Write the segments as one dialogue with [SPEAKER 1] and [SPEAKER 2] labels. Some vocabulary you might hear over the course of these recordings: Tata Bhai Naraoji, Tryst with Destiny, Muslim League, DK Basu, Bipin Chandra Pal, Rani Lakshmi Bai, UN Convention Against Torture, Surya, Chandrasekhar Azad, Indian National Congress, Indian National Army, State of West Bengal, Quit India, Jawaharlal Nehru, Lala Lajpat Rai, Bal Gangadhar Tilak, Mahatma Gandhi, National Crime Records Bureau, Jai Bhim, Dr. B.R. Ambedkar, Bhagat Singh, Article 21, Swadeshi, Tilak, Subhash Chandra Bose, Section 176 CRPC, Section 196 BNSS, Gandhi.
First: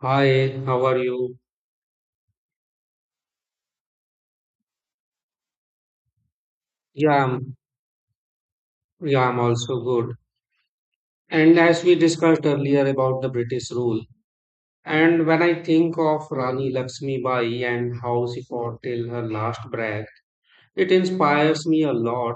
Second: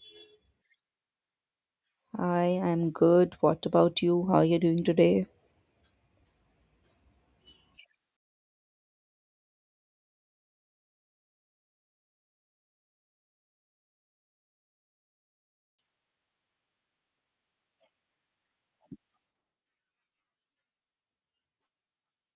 [SPEAKER 1] Hi, how are you?
[SPEAKER 2] Hi, I'm good. What about you? How are you doing today?
[SPEAKER 1] Yeah, I'm also good. And as we discussed earlier about the British rule, and when I think of Rani Lakshmi Bai and how she fought till her last breath, it inspires me a lot.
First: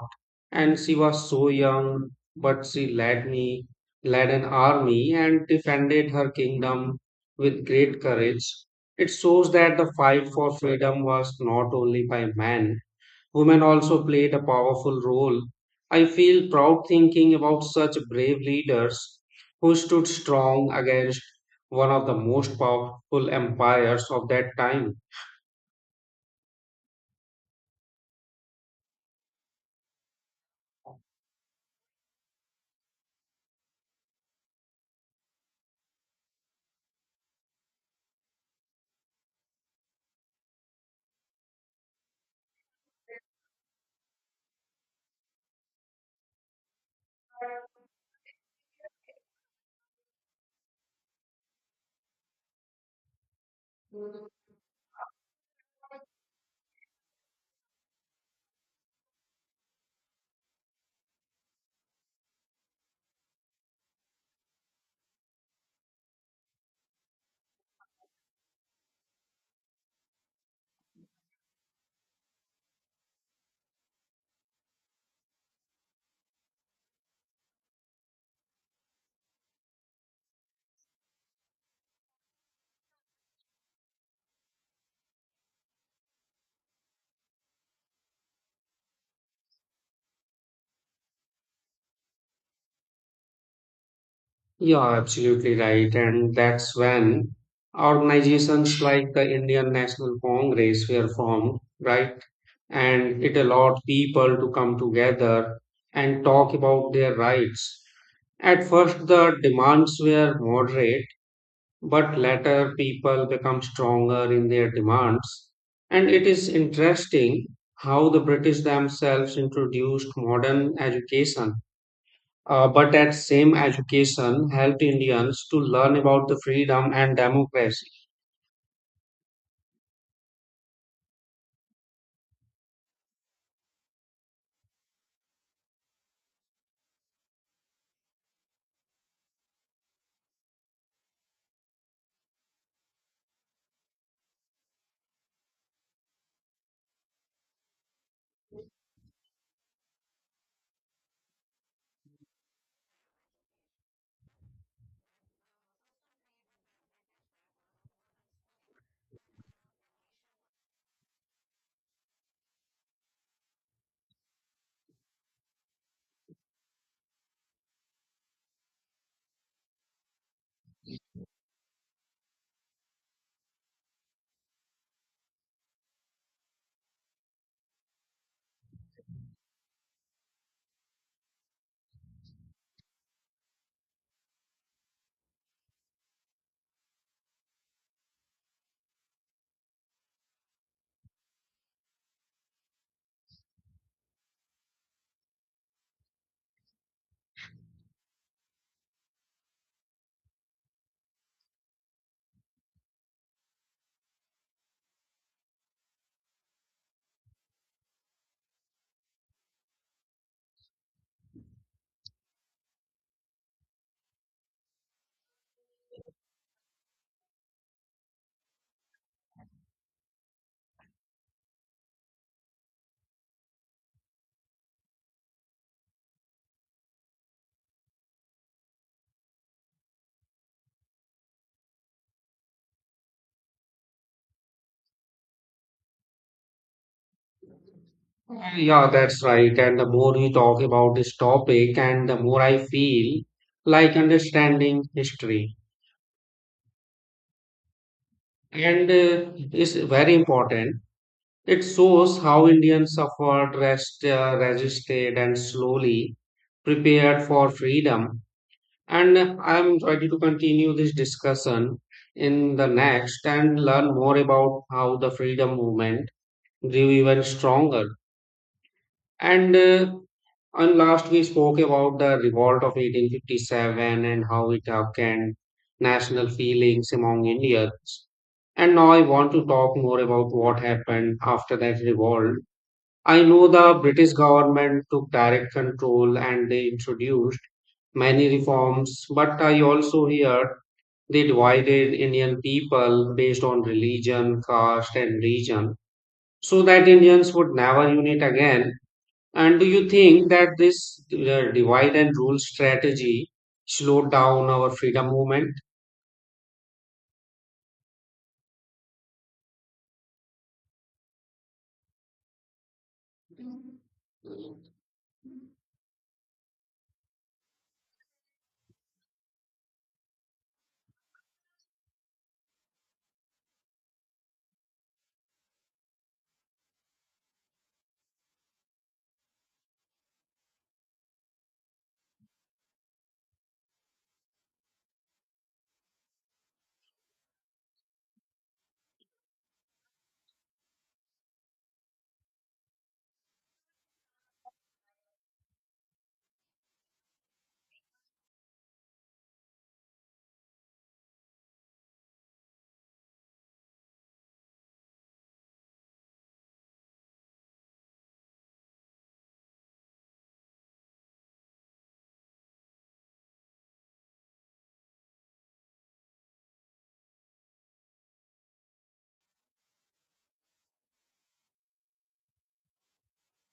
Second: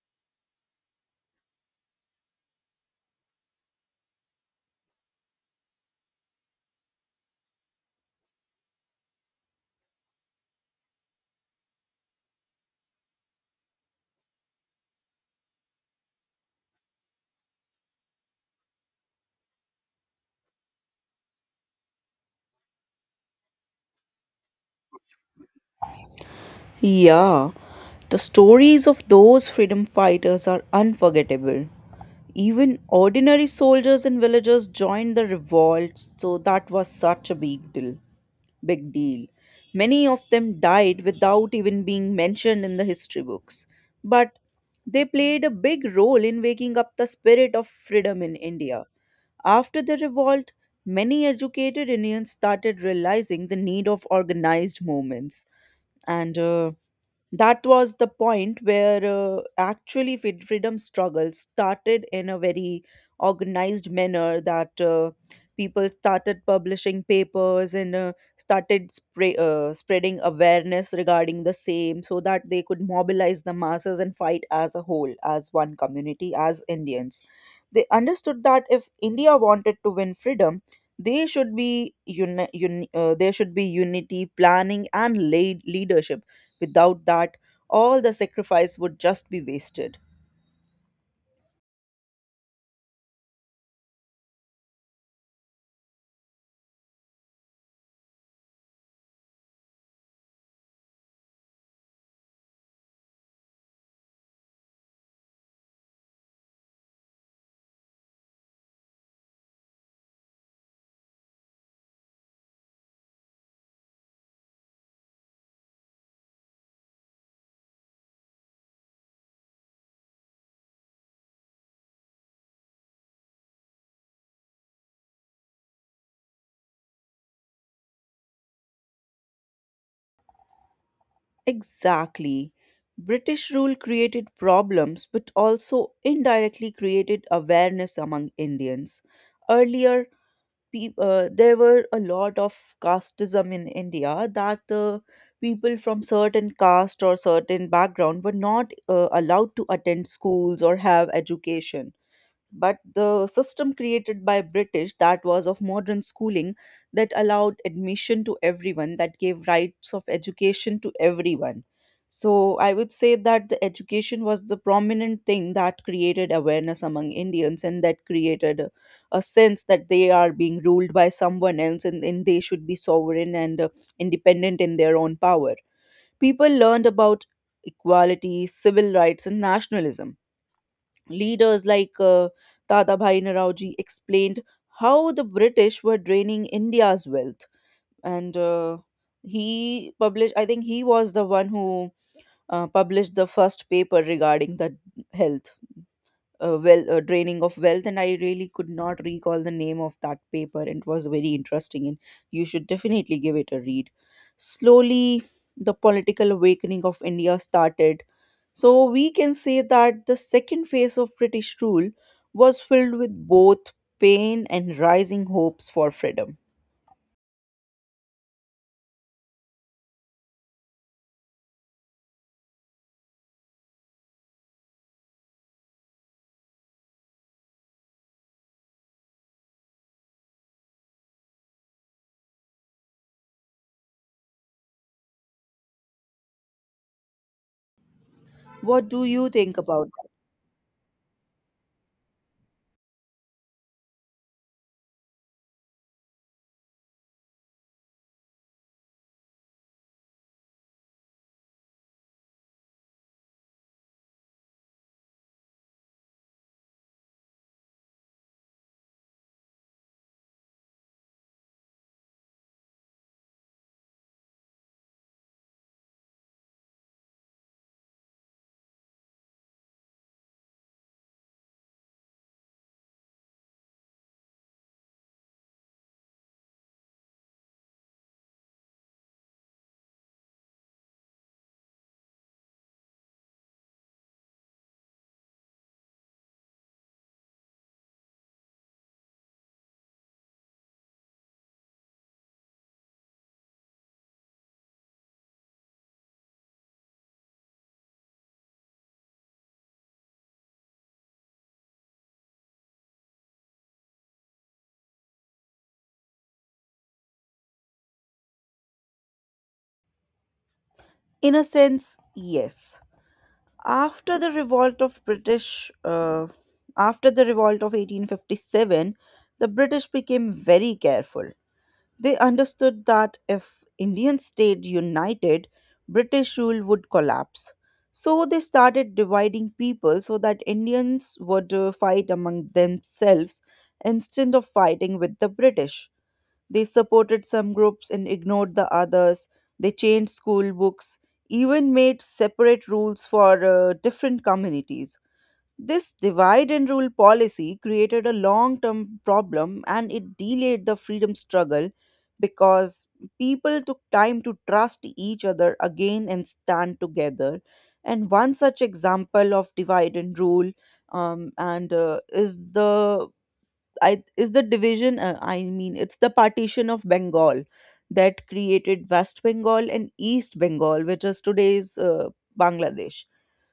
[SPEAKER 1] And she was so young, but led an army and defended her kingdom with great courage. It shows that the fight for freedom was not only by men. Women also played a powerful role. I feel proud thinking about such brave leaders who stood strong against one of the most powerful empires of that time.
[SPEAKER 2] Yeah, the stories of those freedom fighters are unforgettable. Even ordinary soldiers and villagers joined the revolt, so that was such a big deal. Many of them died without even being mentioned in the history books, but they played a big role in waking up the spirit of freedom in India. After the revolt, many educated Indians started realizing the need of organized movements. And That was the point where actually freedom struggle started in a very organized manner, that people started publishing papers and started spreading awareness regarding the same so that they could mobilize the masses and fight as a whole, as one community, as Indians. They understood that if India wanted to win freedom, they should be uni- uni- there should be unity, planning, and leadership. Without that, all the sacrifice would just be wasted.
[SPEAKER 1] Yeah, absolutely right. And that's when organizations like the Indian National Congress were formed, right? And it allowed people to come together and talk about their rights. At first, the demands were moderate but later people become stronger in their demands. And it is interesting how the British themselves introduced modern education, but that same education helped Indians to learn about the freedom and democracy.
[SPEAKER 2] Exactly. British rule created problems but also indirectly created awareness among Indians. Earlier, peop there were a lot of casteism in India, that people from certain caste or certain background were not allowed to attend schools or have education. But the system created by British, that was of modern schooling, that allowed admission to everyone, that gave rights of education to everyone. So I would say that the education was the prominent thing that created awareness among Indians, and that created a sense that they are being ruled by someone else, and they should be sovereign and independent in their own power. People learned about equality, civil rights, and nationalism. Leaders like Tata Bhai Naraoji explained how the British were draining India's wealth. And He published, I think he was the one who published the first paper regarding the health well draining of wealth. And I really could not recall the name of that paper. It was very interesting, and you should definitely give it a read. Slowly, the political awakening of India started. So we can say that the second phase of British rule was filled with both pain and rising hopes for freedom. What
[SPEAKER 1] Yeah,
[SPEAKER 2] do
[SPEAKER 1] that's
[SPEAKER 2] you
[SPEAKER 1] right.
[SPEAKER 2] think
[SPEAKER 1] And the
[SPEAKER 2] about that?
[SPEAKER 1] more we talk about this topic, and the more I feel like understanding history. And it's very important. It shows how Indians suffered, resisted, and slowly prepared for freedom. And I'm ready to continue this discussion in the next and learn more about how the freedom movement grew even stronger. And uh, and last we spoke about the revolt of 1857 and how it awakened national feelings among Indians. And now I want to talk more about what happened after that revolt. I know the British government took direct control and they introduced many reforms, but I also hear they divided Indian people based on religion, caste, and region so that Indians would never unite again. And do you think that this divide and rule strategy slowed down our freedom movement?
[SPEAKER 2] In a sense, yes. after the revolt of british uh, After the revolt of 1857, the British became very careful. They understood that if Indians stayed united, British rule would collapse. So they started dividing people so that Indians would fight among themselves instead of fighting with the British. They supported some groups and ignored the others. They changed school books, even made separate rules for different communities. This divide and rule policy created a long term problem, and it delayed the freedom struggle because people took time to trust each other again and stand together. And one such example of divide and rule and is the division. I mean, it's the partition of Bengal that created West Bengal and East Bengal, which is today's Bangladesh.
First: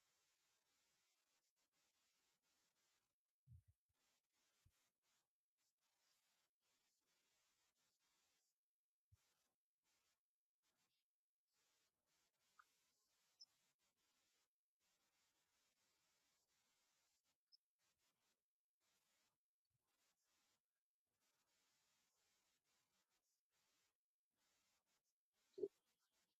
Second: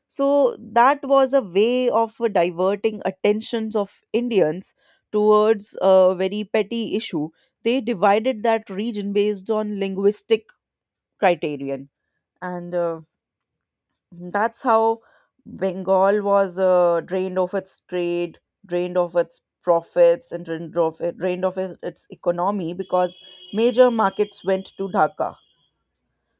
[SPEAKER 2] So that was a way of diverting attentions of Indians towards a very petty issue. They divided that region based on linguistic criterion, and that's how Bengal was drained of its trade, drained of its profits, and its economy, because major markets went to Dhaka.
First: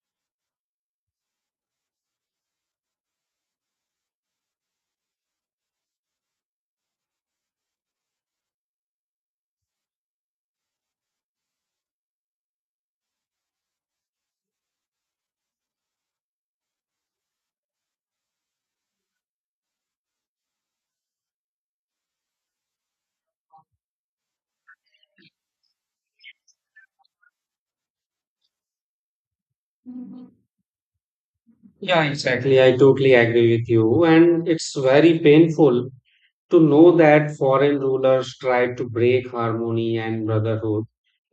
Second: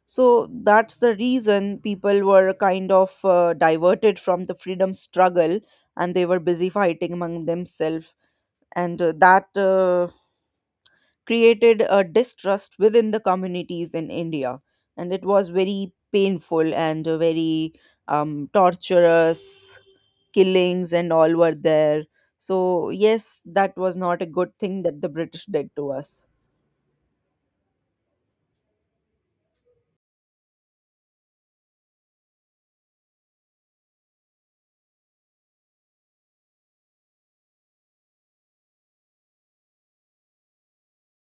[SPEAKER 2] So that's the reason people were kind of diverted from the freedom struggle, and they were busy fighting among themselves. And that created a distrust within the communities in India. And it was very painful and a very torturous. Killings and all were there. So, yes, that was not a good thing that the British did to us.
[SPEAKER 1] Yeah, exactly. I totally agree with you. And it's very painful to know that foreign rulers tried to break harmony and brotherhood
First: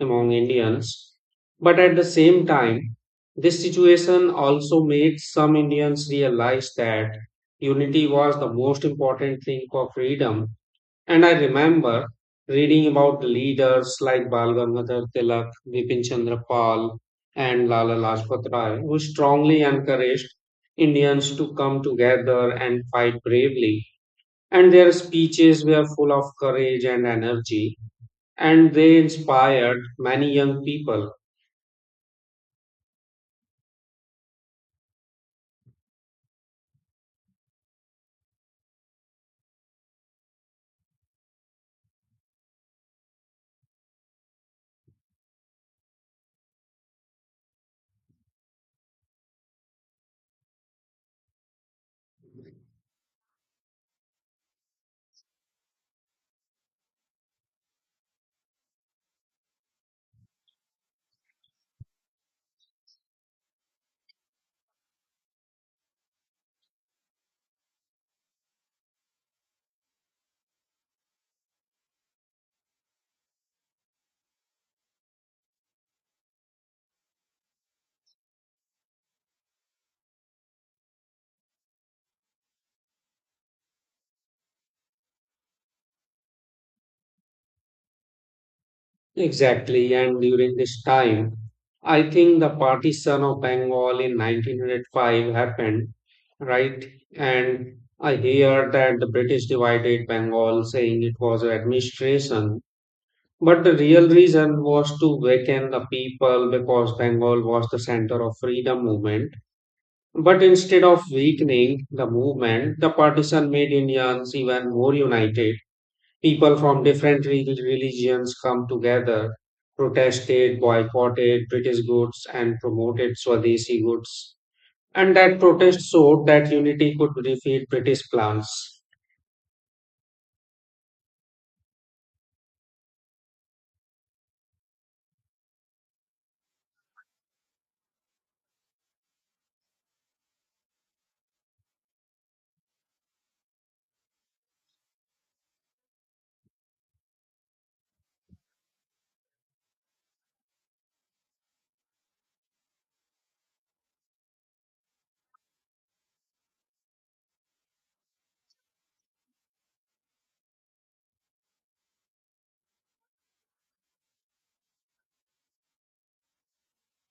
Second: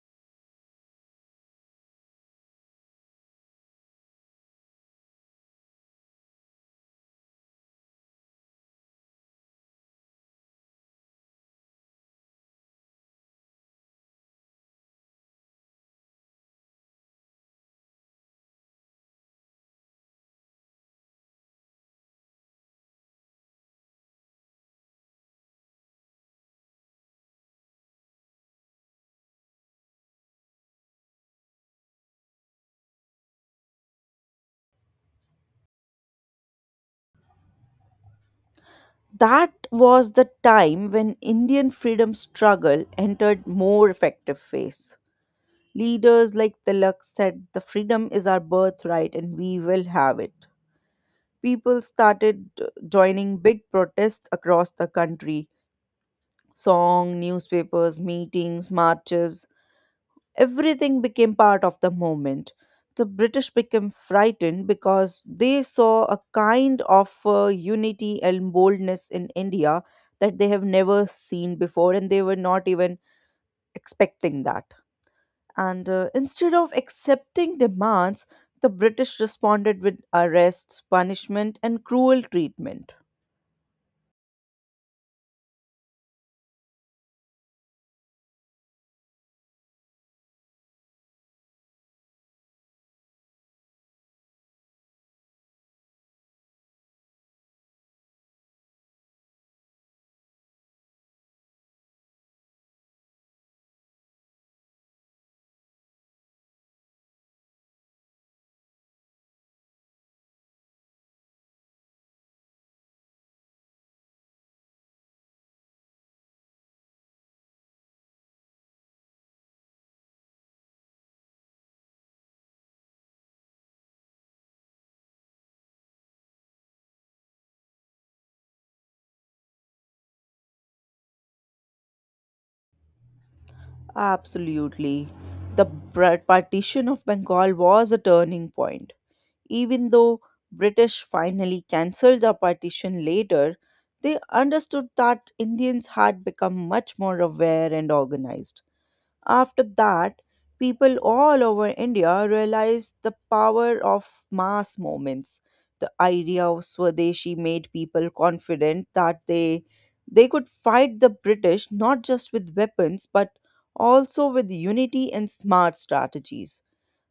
[SPEAKER 1] among Indians. But at the same time, this situation also made some Indians realize that unity was the most important thing for freedom. And I remember reading about leaders like Bal Gangadhar Tilak, Bipin Chandra Pal, and Lala Lajpat Rai, who strongly encouraged Indians to come together and fight bravely and their speeches were full of courage and energy and they inspired many young people.
[SPEAKER 2] That was the time when Indian freedom struggle entered more effective phase. Leaders like Tilak said, "The freedom is our birthright and we will have it." People started joining big protests across the country. Song, newspapers, meetings, marches, everything became part of the movement. The British became frightened because they saw a kind of unity and boldness in India that they have never seen before, and they were not even expecting that. And Instead of accepting demands, the British responded with arrests, punishment, and cruel treatment.
[SPEAKER 1] Exactly, and during this time, I think the partition of Bengal in 1905 happened, right? And I hear that the British divided Bengal saying it was administration but the real reason was to waken the people because Bengal was the center of freedom movement. But instead of weakening the movement, the partition made Indians even more united. People from different religions come together, protested, boycotted British goods, and promoted Swadeshi goods. And that protest showed that unity could defeat British plans.
[SPEAKER 2] Absolutely. The partition of Bengal was a turning point. Even though British finally cancelled the partition later, they understood that Indians had become much more aware and organized. After that, people all over India realized the power of mass movements. The idea of Swadeshi made people confident that they could fight the British not just with weapons but also with unity and smart strategies.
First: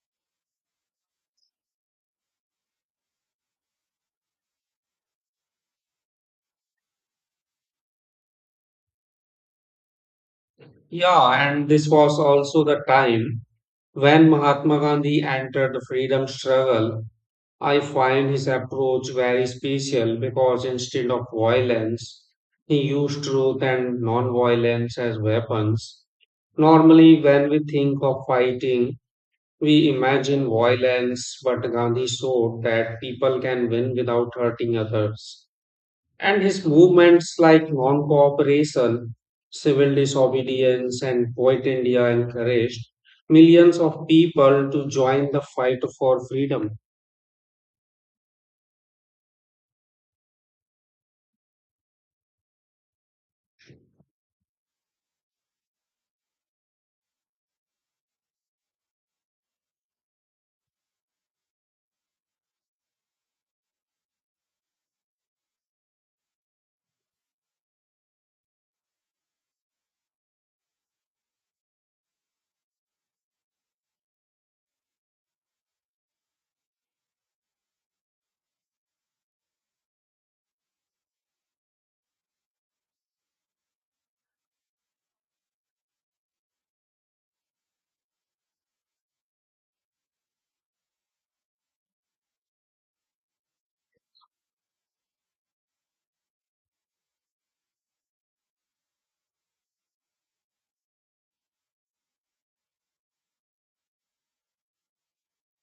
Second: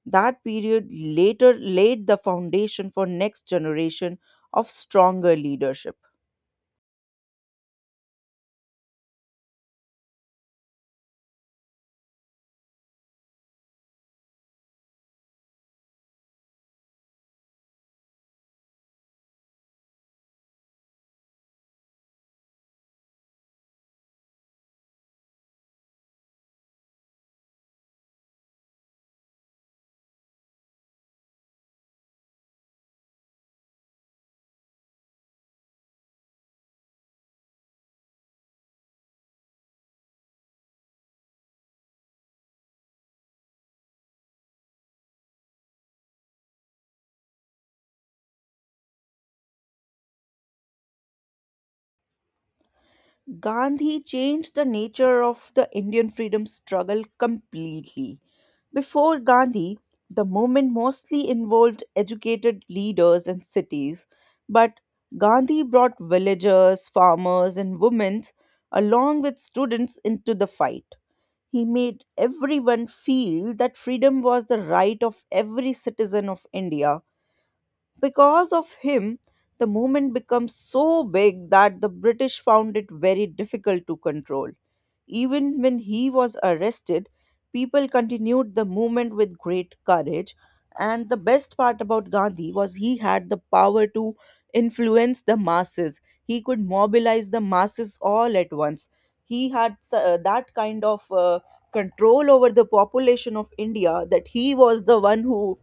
[SPEAKER 2] That period later laid the foundation for next generation of stronger leadership.
[SPEAKER 1] Yeah, and this was also the time when Mahatma Gandhi entered the freedom struggle. I find his approach very special because instead of violence, he used truth and non-violence as weapons. Normally, when we think of fighting, we imagine violence, but Gandhi showed that people can win without hurting others. And his movements like non cooperation, civil disobedience, and Quit India encouraged millions of people to join the fight for freedom.
[SPEAKER 2] Gandhi changed the nature of the Indian freedom struggle completely. Before Gandhi, the movement mostly involved educated leaders and cities, but Gandhi brought villagers, farmers, and women along with students into the fight. He made everyone feel that freedom was the right of every citizen of India. Because of him, the movement becomes so big that the British found it very difficult to control. Even when he was arrested, people continued the movement with great courage. And the best part about Gandhi was, he had the power to influence the masses. He could mobilize the masses all at once. He had that kind of control over the population of India, that he was the one who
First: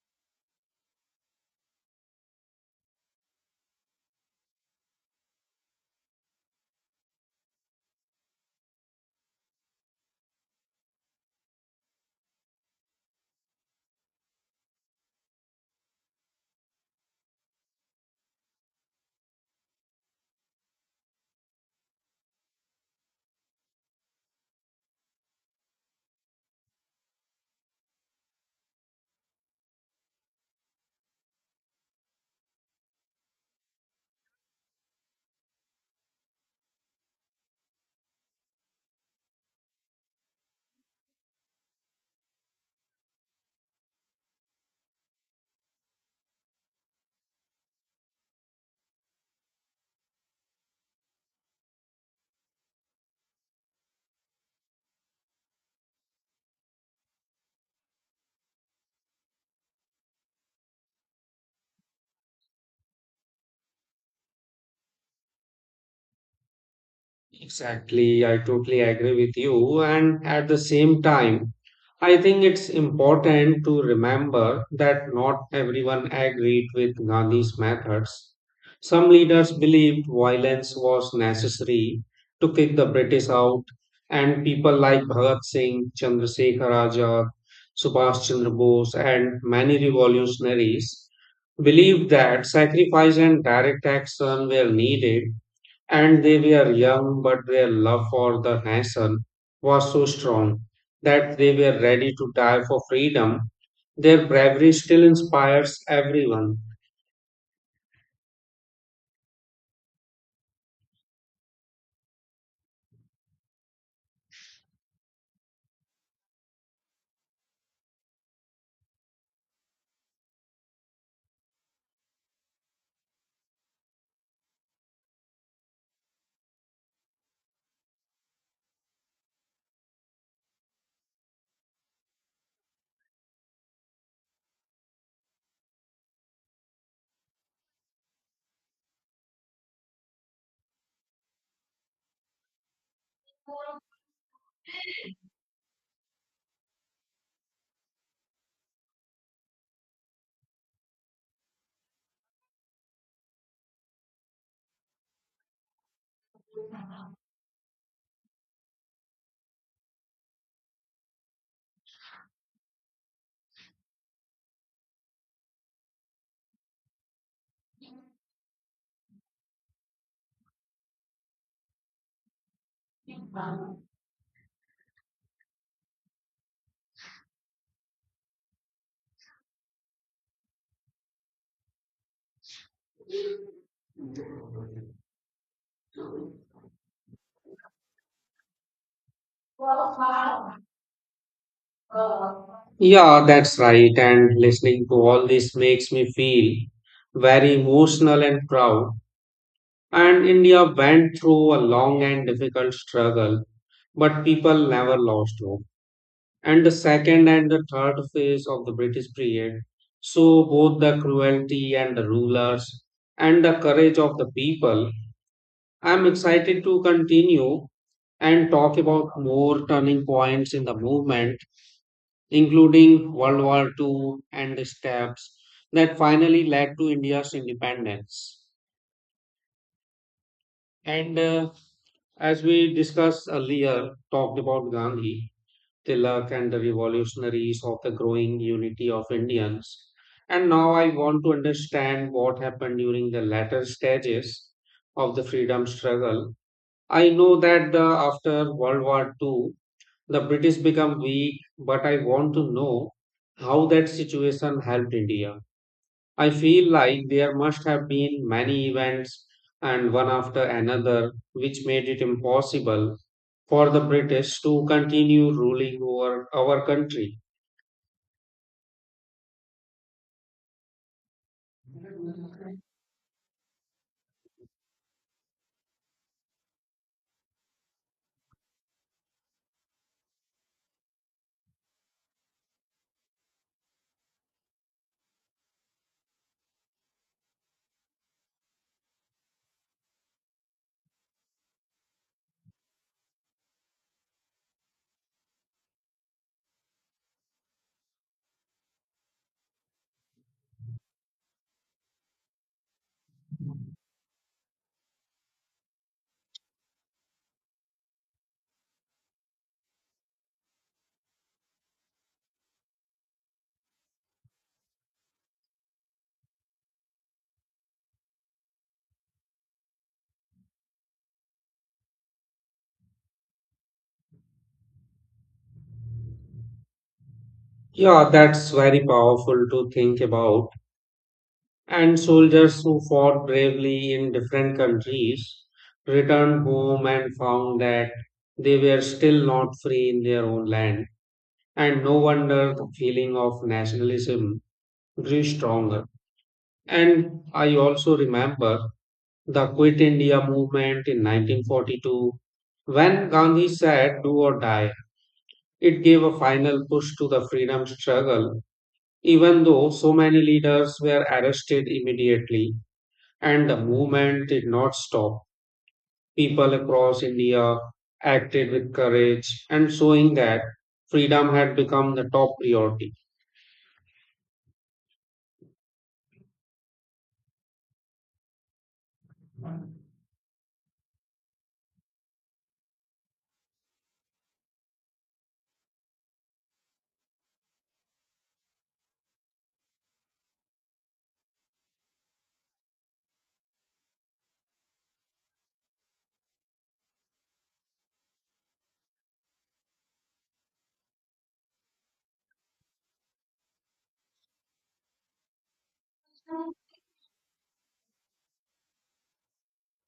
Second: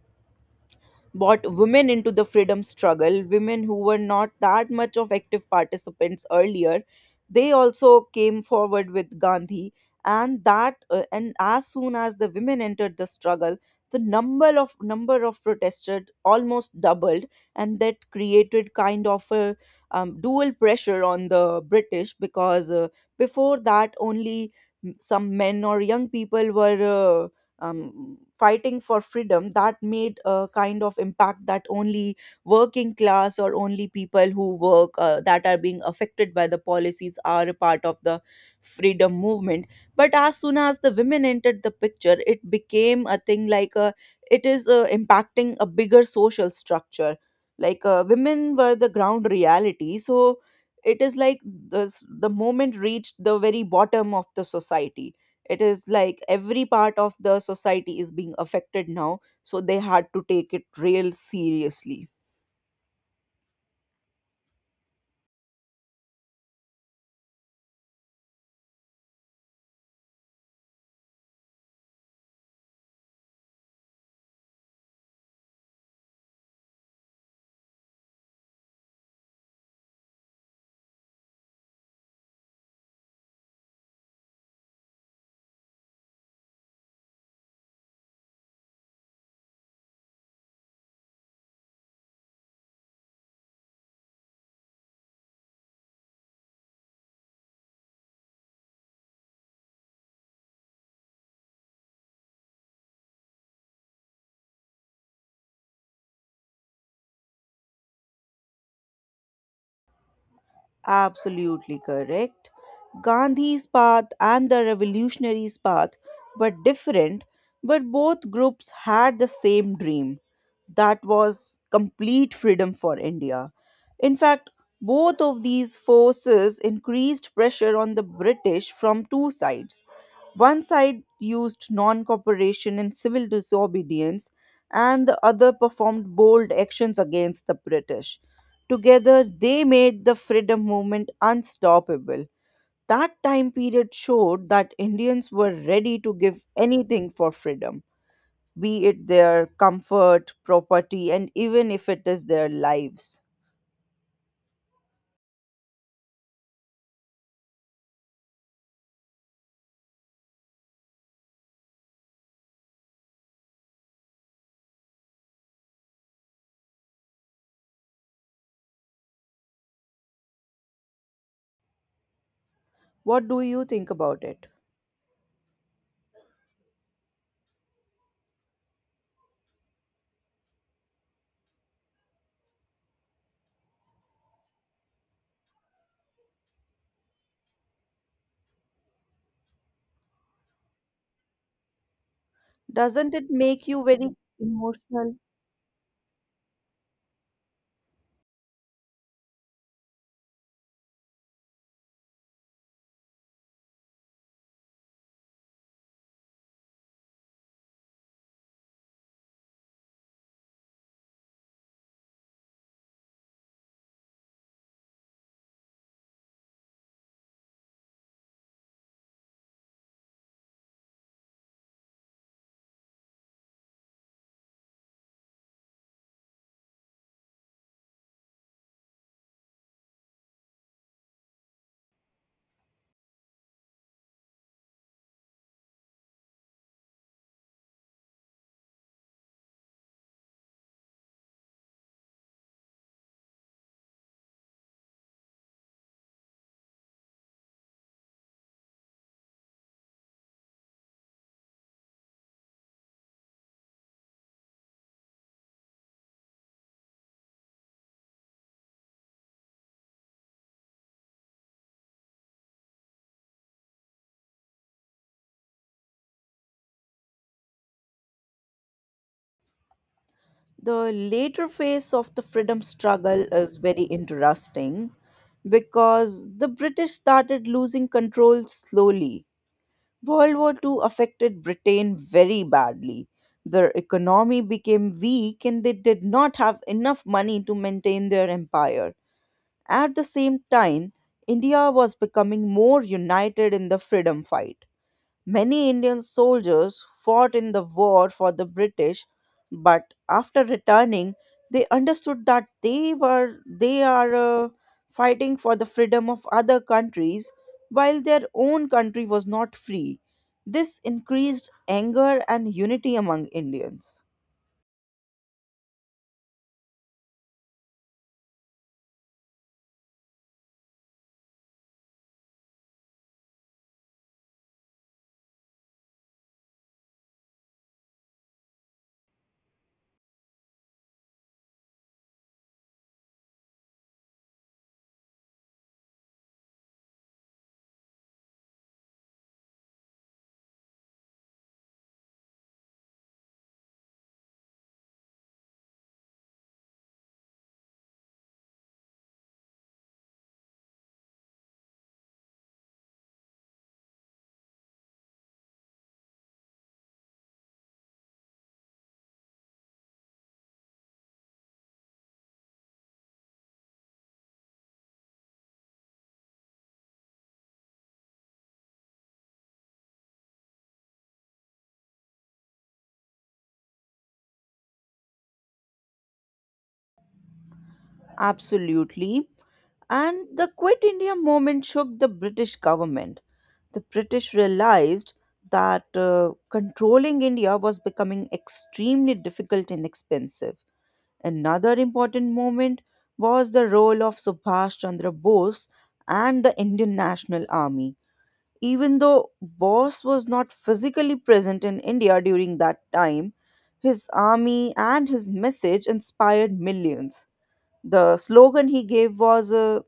[SPEAKER 2] brought women into the freedom struggle, women who were not that much of active participants earlier. They also came forward with Gandhi, and that and as soon as the women entered the struggle, the number of protesters almost doubled. And that created kind of a dual pressure on the British, because before that only some men or young people were fighting for freedom. That made a kind of impact that only working class, or only people who work that are being affected by the policies, are a part of the freedom movement. But as soon as the women entered the picture, it became a thing like, it is impacting a bigger social structure. Like women were the ground reality, so it is like the moment reached the very bottom of the society. It is like every part of the society is being affected now, so they had to take it real seriously.
[SPEAKER 1] Exactly, I totally agree with you. And at the same time, I think it's important to remember that not everyone agreed with Gandhi's methods. Some leaders believed violence was necessary to kick the British out, and people like Bhagat Singh, Chandrasekhar Azad, Subhash Chandra Bose, and many revolutionaries believed that sacrifice and direct action were needed and they were young, but their love for the nation was so strong that they were ready to die for freedom. Their bravery still inspires everyone.
[SPEAKER 2] Absolutely correct. Gandhi's path and the revolutionaries' path were different, but both groups had the same dream. That was complete freedom for India. In fact, both of these forces increased pressure on the British from two sides. One side used non cooperation and civil disobedience, and the other performed bold actions against the British. Together, they made the freedom movement unstoppable. That time period showed that Indians were ready to give anything for freedom, be it their comfort, property, and even if it is their lives. What do you think about it? Doesn't
[SPEAKER 1] Yeah,
[SPEAKER 2] it
[SPEAKER 1] that's
[SPEAKER 2] make you
[SPEAKER 1] right.
[SPEAKER 2] very
[SPEAKER 1] And listening to
[SPEAKER 2] emotional?
[SPEAKER 1] all this makes me feel very emotional and proud. And India went through a long and difficult struggle, but people never lost hope. And the second and the third phase of the British period show both the cruelty and the rulers and the courage of the people. I'm excited to continue and talk about more turning points in the movement, including World War II and the steps that finally led to India's independence. And as we discussed earlier, talked about Gandhi, Tilak and the revolutionaries of the growing unity of Indians. And now I want to understand what happened during the latter stages of the freedom struggle. I know that after World War II, the British become weak, but I want to know how that situation helped India. I feel like there must have been many events and one after another which made it impossible for the British to continue ruling over our country.
[SPEAKER 2] The later phase of the freedom struggle is very interesting because the British started losing control slowly. World War II affected Britain very badly. Their economy became weak and they did not have enough money to maintain their empire. At the same time, India was becoming more united in the freedom fight. Many Indian soldiers fought in the war for the British, but after returning, they understood that they are fighting for the freedom of other countries while their own country was not free. This increased anger and unity among Indians.
[SPEAKER 1] Yeah, that's very powerful to think about. And soldiers who fought bravely in different countries returned home and found that they were still not free in their own land. And no wonder the feeling of nationalism grew stronger. And I also remember the Quit India movement in 1942, when Gandhi said, Do or die, it gave a final push to the freedom struggle, even though so many leaders were arrested immediately and the movement did not stop. People across India acted with courage and showing that freedom had become the top priority.
[SPEAKER 2] Absolutely. And the Quit India movement shook the British government. The British realized that controlling India was becoming extremely difficult and expensive. Another important moment was the role of Subhash Chandra Bose and the Indian National Army. Even though Bose was not physically present in India during that time, his army and his message inspired millions. The slogan he gave was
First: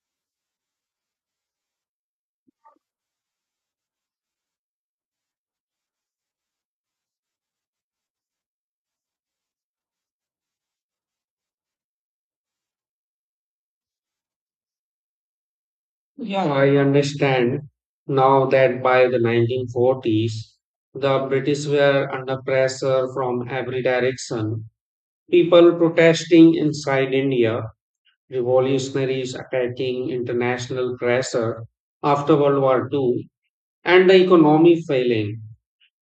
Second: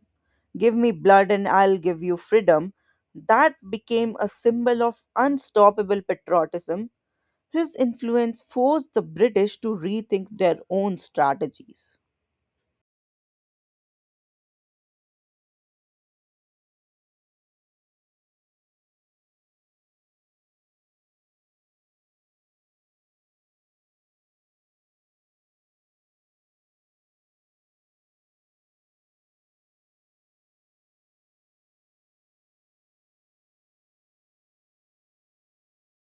[SPEAKER 2] "Give me blood and I'll give you freedom," that became a symbol of unstoppable patriotism. His influence forced the British to rethink their own strategies.
[SPEAKER 1] Yeah, I understand now that by the 1940s, the British were under pressure from every direction. People protesting inside India, revolutionaries attacking international pressure after World War II, and the economy failing.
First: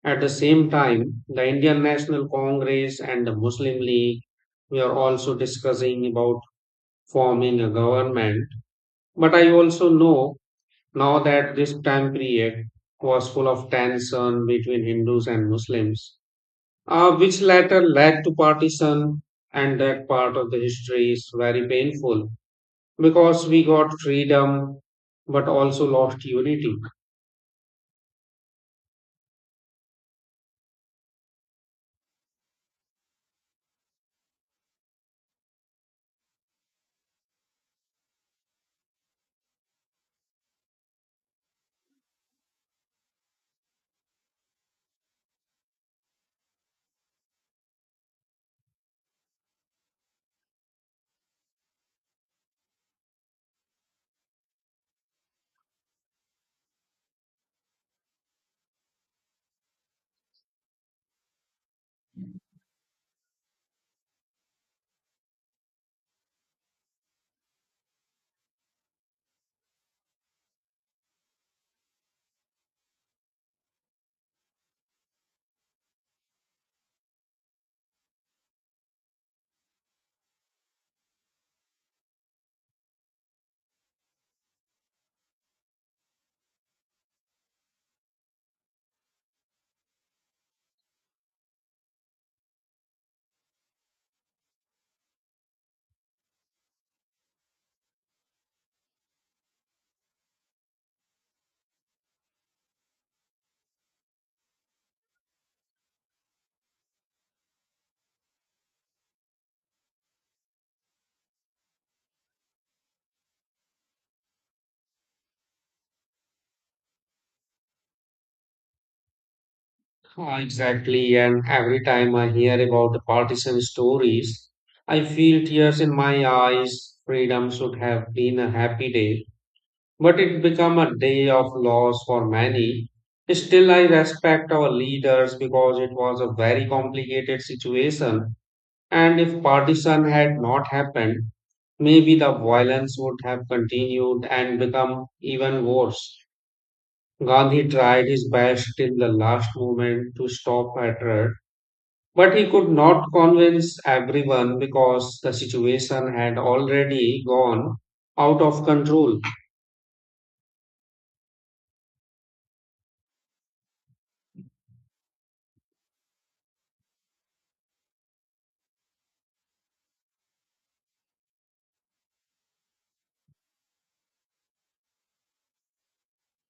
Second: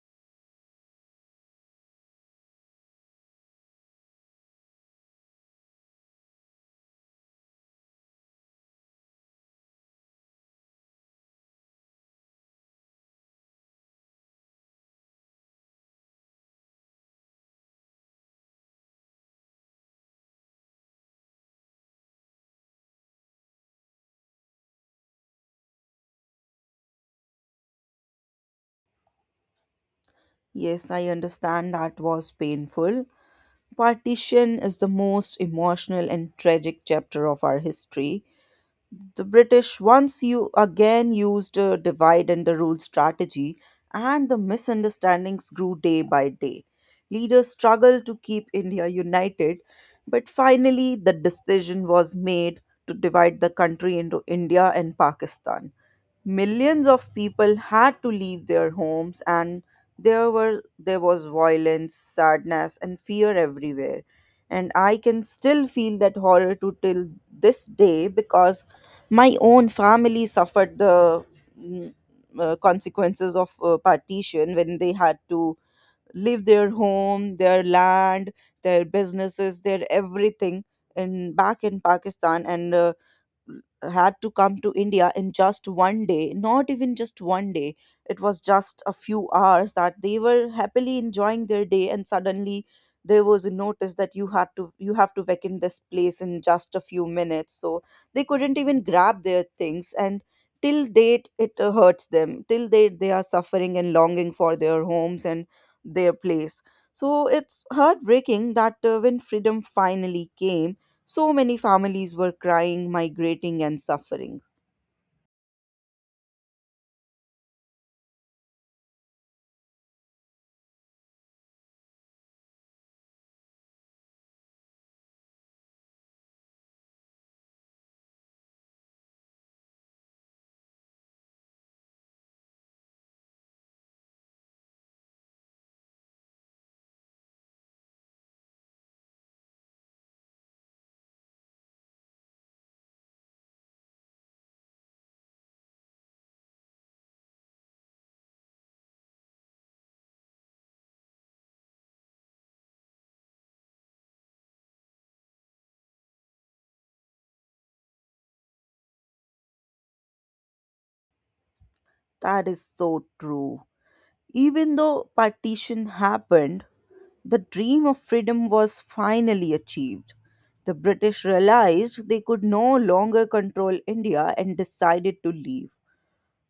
[SPEAKER 1] At the same time, the Indian National Congress and the Muslim League were also discussing about forming a government. But I also know now that this time period was full of tension between Hindus and Muslims, which later led to partition, and that part of the history is very painful because we got freedom but also lost unity.
[SPEAKER 2] Yes, I understand that was painful. Partition is the most emotional and tragic chapter of our history. The British once you again used a divide and the rule strategy, and the misunderstandings grew day by day. Leaders struggled to keep India united, but finally the decision was made to divide the country into India and Pakistan. Millions of people had to leave their homes, and there was violence, sadness, and fear everywhere. And I can still feel that horror to till this day, because my own family suffered the mm, consequences of partition when they had to leave their home, their land, their businesses, their everything in back in Pakistan. And had to come to India in just one day, not even just one day. It was just a few hours that they were happily enjoying their day, and suddenly there was a notice that you have to vacate this place in just a few minutes. So they couldn't even grab their things, and till date it hurts them. Till date they are suffering and longing for their homes and their place. So it's heartbreaking that when freedom finally came, so many families were crying, migrating, and suffering.
[SPEAKER 1] Ah, exactly, and every time I hear about the partition stories, I feel tears in my eyes. Freedom should have been a happy day but it became a day of loss for many. Still, I respect our leaders because it was a very complicated situation. And if partition had not happened, maybe the violence would have continued and become even worse. Gandhi tried his best till the last moment to stop hatred, but he could not convince everyone because the situation had already gone out of control.
[SPEAKER 2] That is so true. Even though partition happened, the dream of freedom was finally achieved. The British realized they could no longer control India and decided to leave.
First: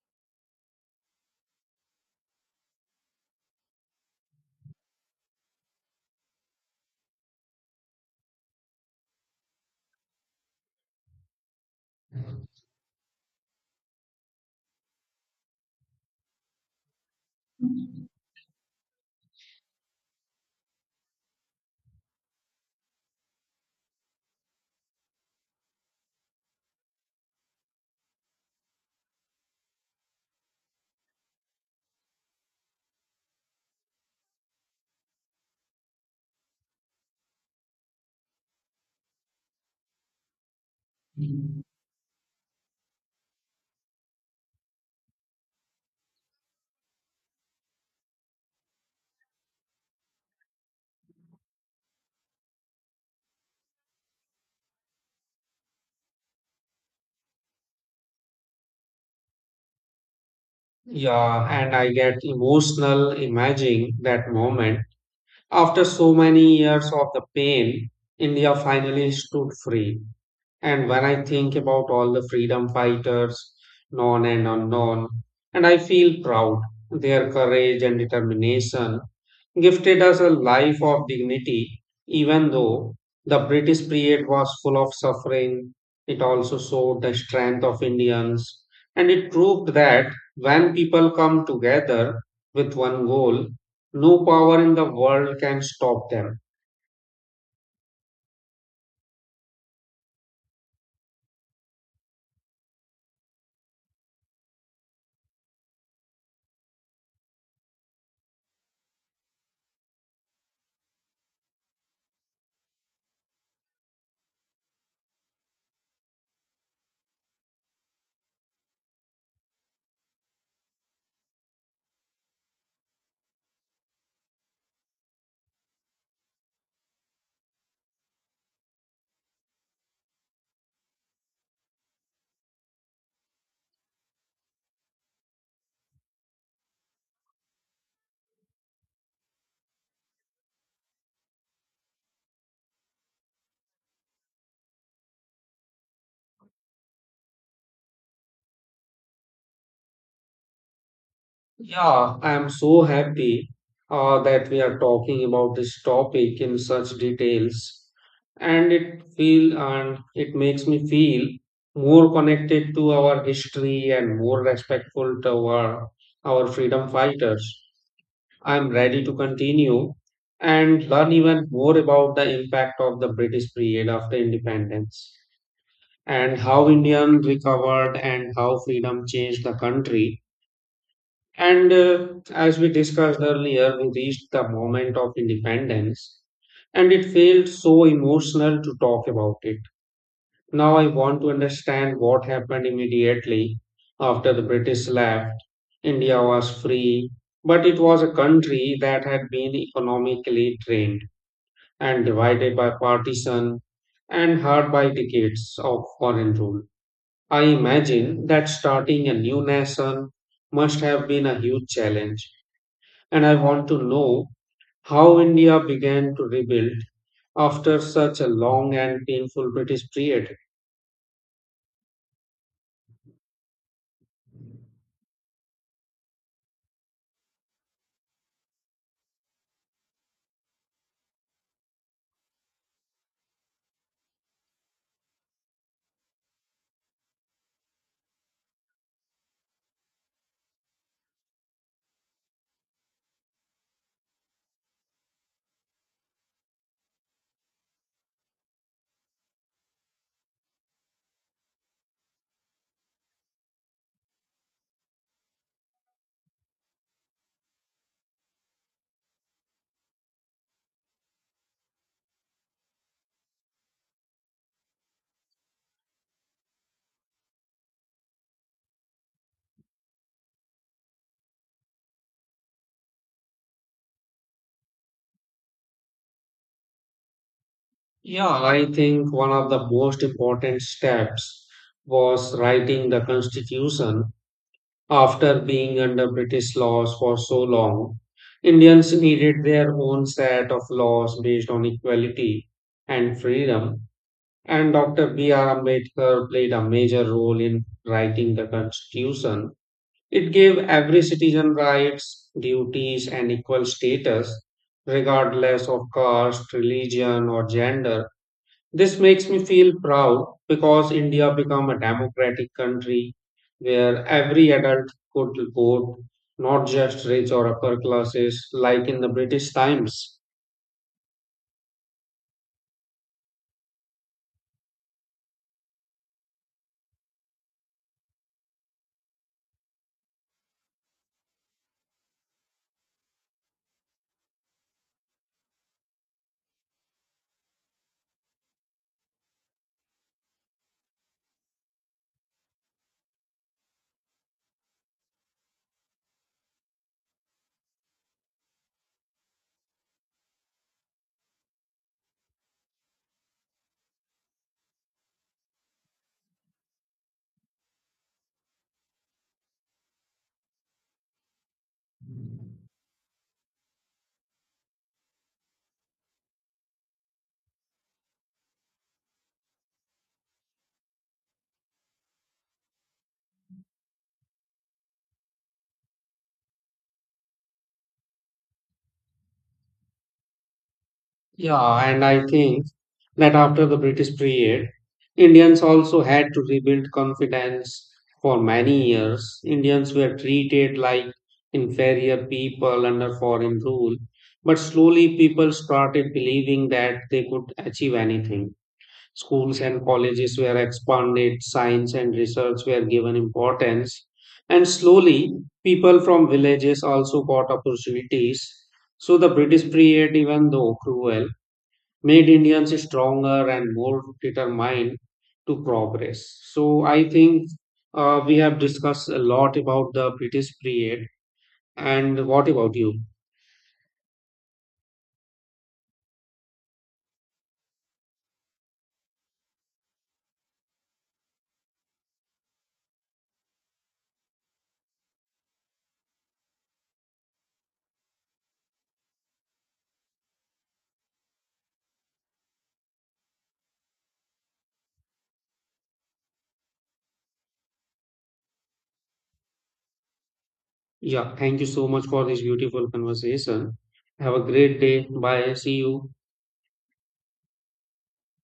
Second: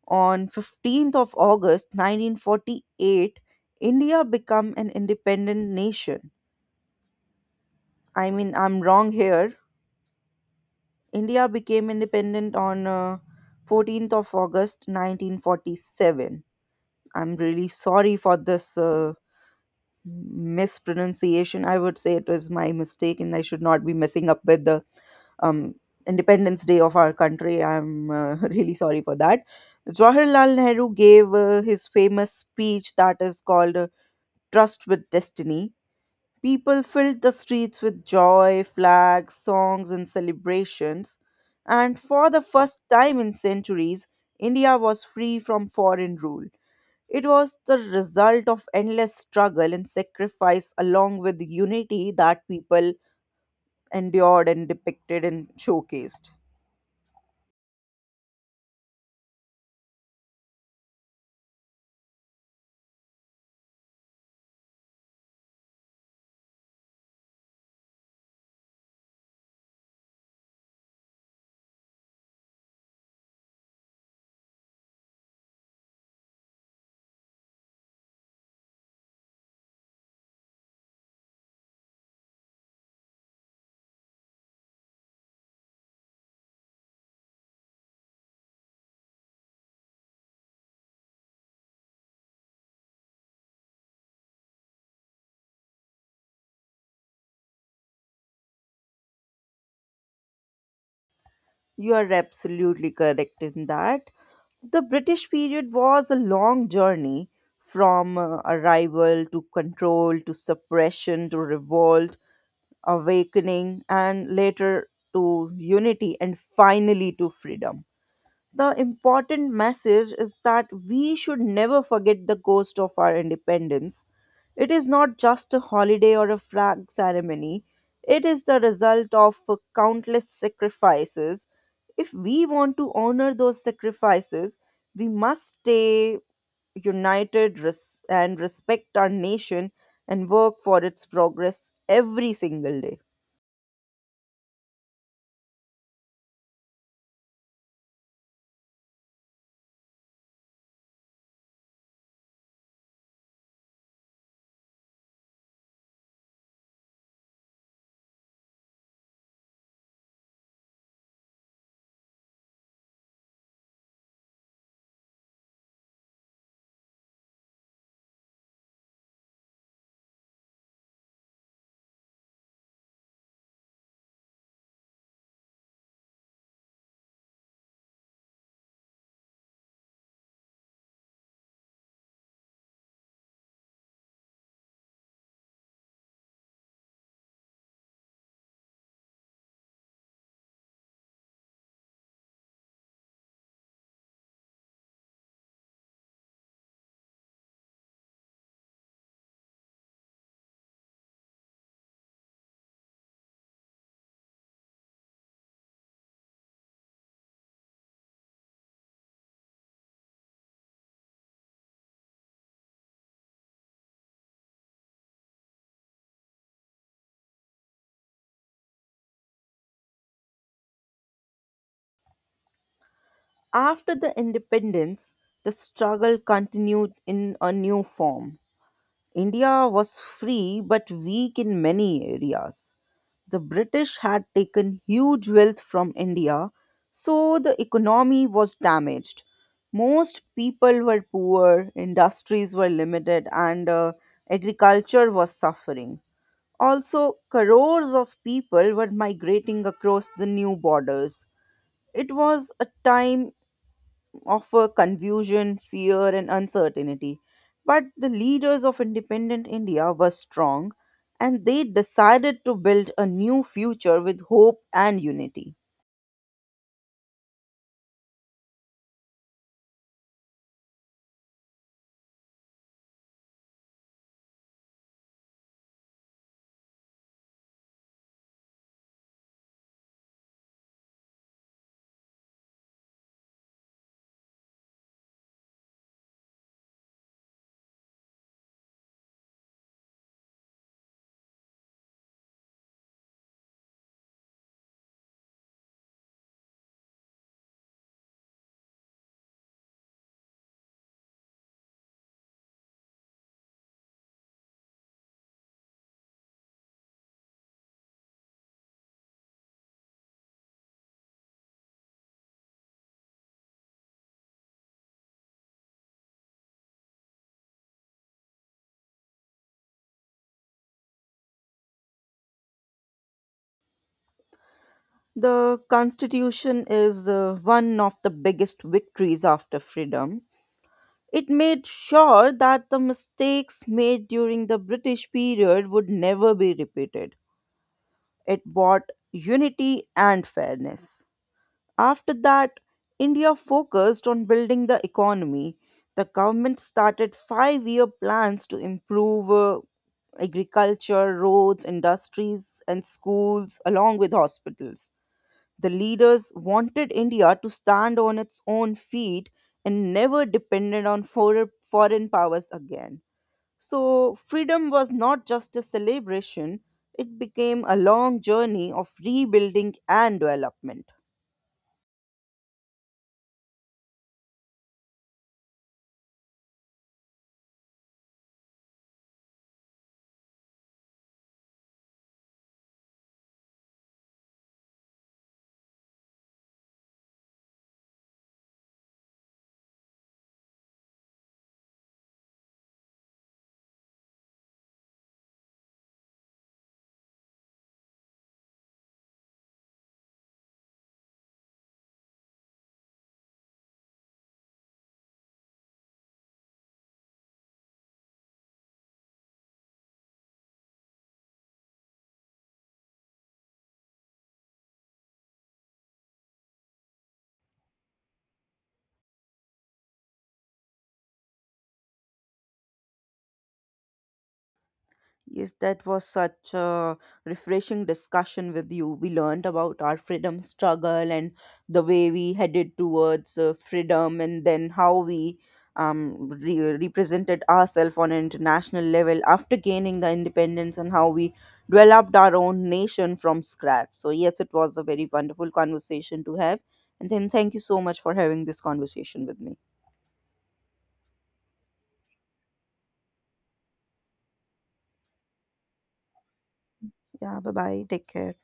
[SPEAKER 2] On 15th of August 1948, India became an independent nation. I mean, I'm wrong here, India became independent on 14th of August 1947. I'm really sorry for this mispronunciation. I would say it was my mistake, and I should not be messing up with the um, Independence Day of our country. I'm really sorry for that. Jawaharlal Nehru gave his famous speech that is called Trust with Destiny. People filled the streets with joy, flags, songs, and celebrations. And for the first time in centuries, India was free from foreign rule. It was the result of endless struggle and sacrifice, along with the unity that people endured and depicted and showcased.
[SPEAKER 1] Yeah, and I get emotional imagining that moment. After so many years of the pain, India finally stood free. And when I think about all the freedom fighters, known and unknown, and I feel proud, their courage and determination gifted us a life of dignity, even though the British period was full of suffering. It also showed the strength of Indians, and it proved that when people come together with one goal, no power in the world can stop them.
[SPEAKER 2] You are absolutely correct in that the British period was a long journey from arrival to control to suppression to revolt, awakening, and later to unity and finally to freedom. The important message is that we should never forget the ghost of our independence. It is not just a holiday or a flag ceremony, it is the result of countless sacrifices. If we want to honor those sacrifices, we must stay united and respect our nation and work for its progress every single day.
[SPEAKER 1] Yeah, I am so happy that we are talking about this topic in such details, and it makes me feel more connected to our history and more respectful to our freedom fighters. I am ready to continue and learn even more about the impact of the British period after independence and how Indians recovered and how freedom changed the country and as we discussed earlier, we reached the moment of independence and it felt so emotional to talk about it. Now I want to understand what happened immediately after the British left. India was free, but it was a country that had been economically drained and divided by partition and hard by decades of foreign rule. I imagine that starting a new nation must have been a huge challenge and I want to know how India began to rebuild after such a long and painful British period.
[SPEAKER 2] After the independence, the struggle continued in a new form. India was free but weak in many areas. The British had taken huge wealth from India, so the economy was damaged. Most people were poor, industries were limited, and agriculture was suffering. Also, crores of people were migrating across the new borders. It was a time of confusion, fear, and uncertainty. But the leaders of independent India were strong, and they decided to build a new future with hope and unity.
[SPEAKER 1] Yeah, I think one of the most important steps was writing the constitution after being under British laws for so long. Indians needed their own set of laws based on equality and freedom, and Dr. B.R. Ambedkar played a major role in writing the constitution. It gave every citizen rights, duties, and equal status, regardless of caste, religion, or gender. This makes me feel proud because India became a democratic country where every adult could vote, not just rich or upper classes like in the British times.
[SPEAKER 2] The Constitution is one of the biggest victories after freedom. It made sure that the mistakes made during the British period would never be repeated. It brought unity and fairness. After that, India focused on building the economy. The government started 5 year plans to improve agriculture, roads, industries, and schools, along with hospitals. The leaders wanted India to stand on its own feet and never depended on foreign powers again. So, freedom was not just a celebration, it became a long journey of rebuilding and development.
[SPEAKER 1] Yeah, and I think that after the British period, Indians also had to rebuild confidence for many years. Indians were treated like inferior people under foreign rule, but slowly people started believing that they could achieve anything. Schools and colleges were expanded, science and research were given importance, and slowly people from villages also got opportunities. So the British period, even though cruel, made Indians stronger and more determined to progress. So I think we have discussed a lot about the British period. And what about you?
[SPEAKER 2] Yes, that was such a refreshing discussion with you. We learned about our freedom struggle and the way we headed towards freedom, and then how we represented ourselves on an international level after gaining the independence, and how we developed our own nation from scratch. So, yes, it was a very wonderful conversation to have. And then, thank you so much for having this conversation with me.
[SPEAKER 1] Yeah, thank you so much for this beautiful conversation. Have a great day. Bye. See you.
[SPEAKER 2] Yeah, bye bye. Take care.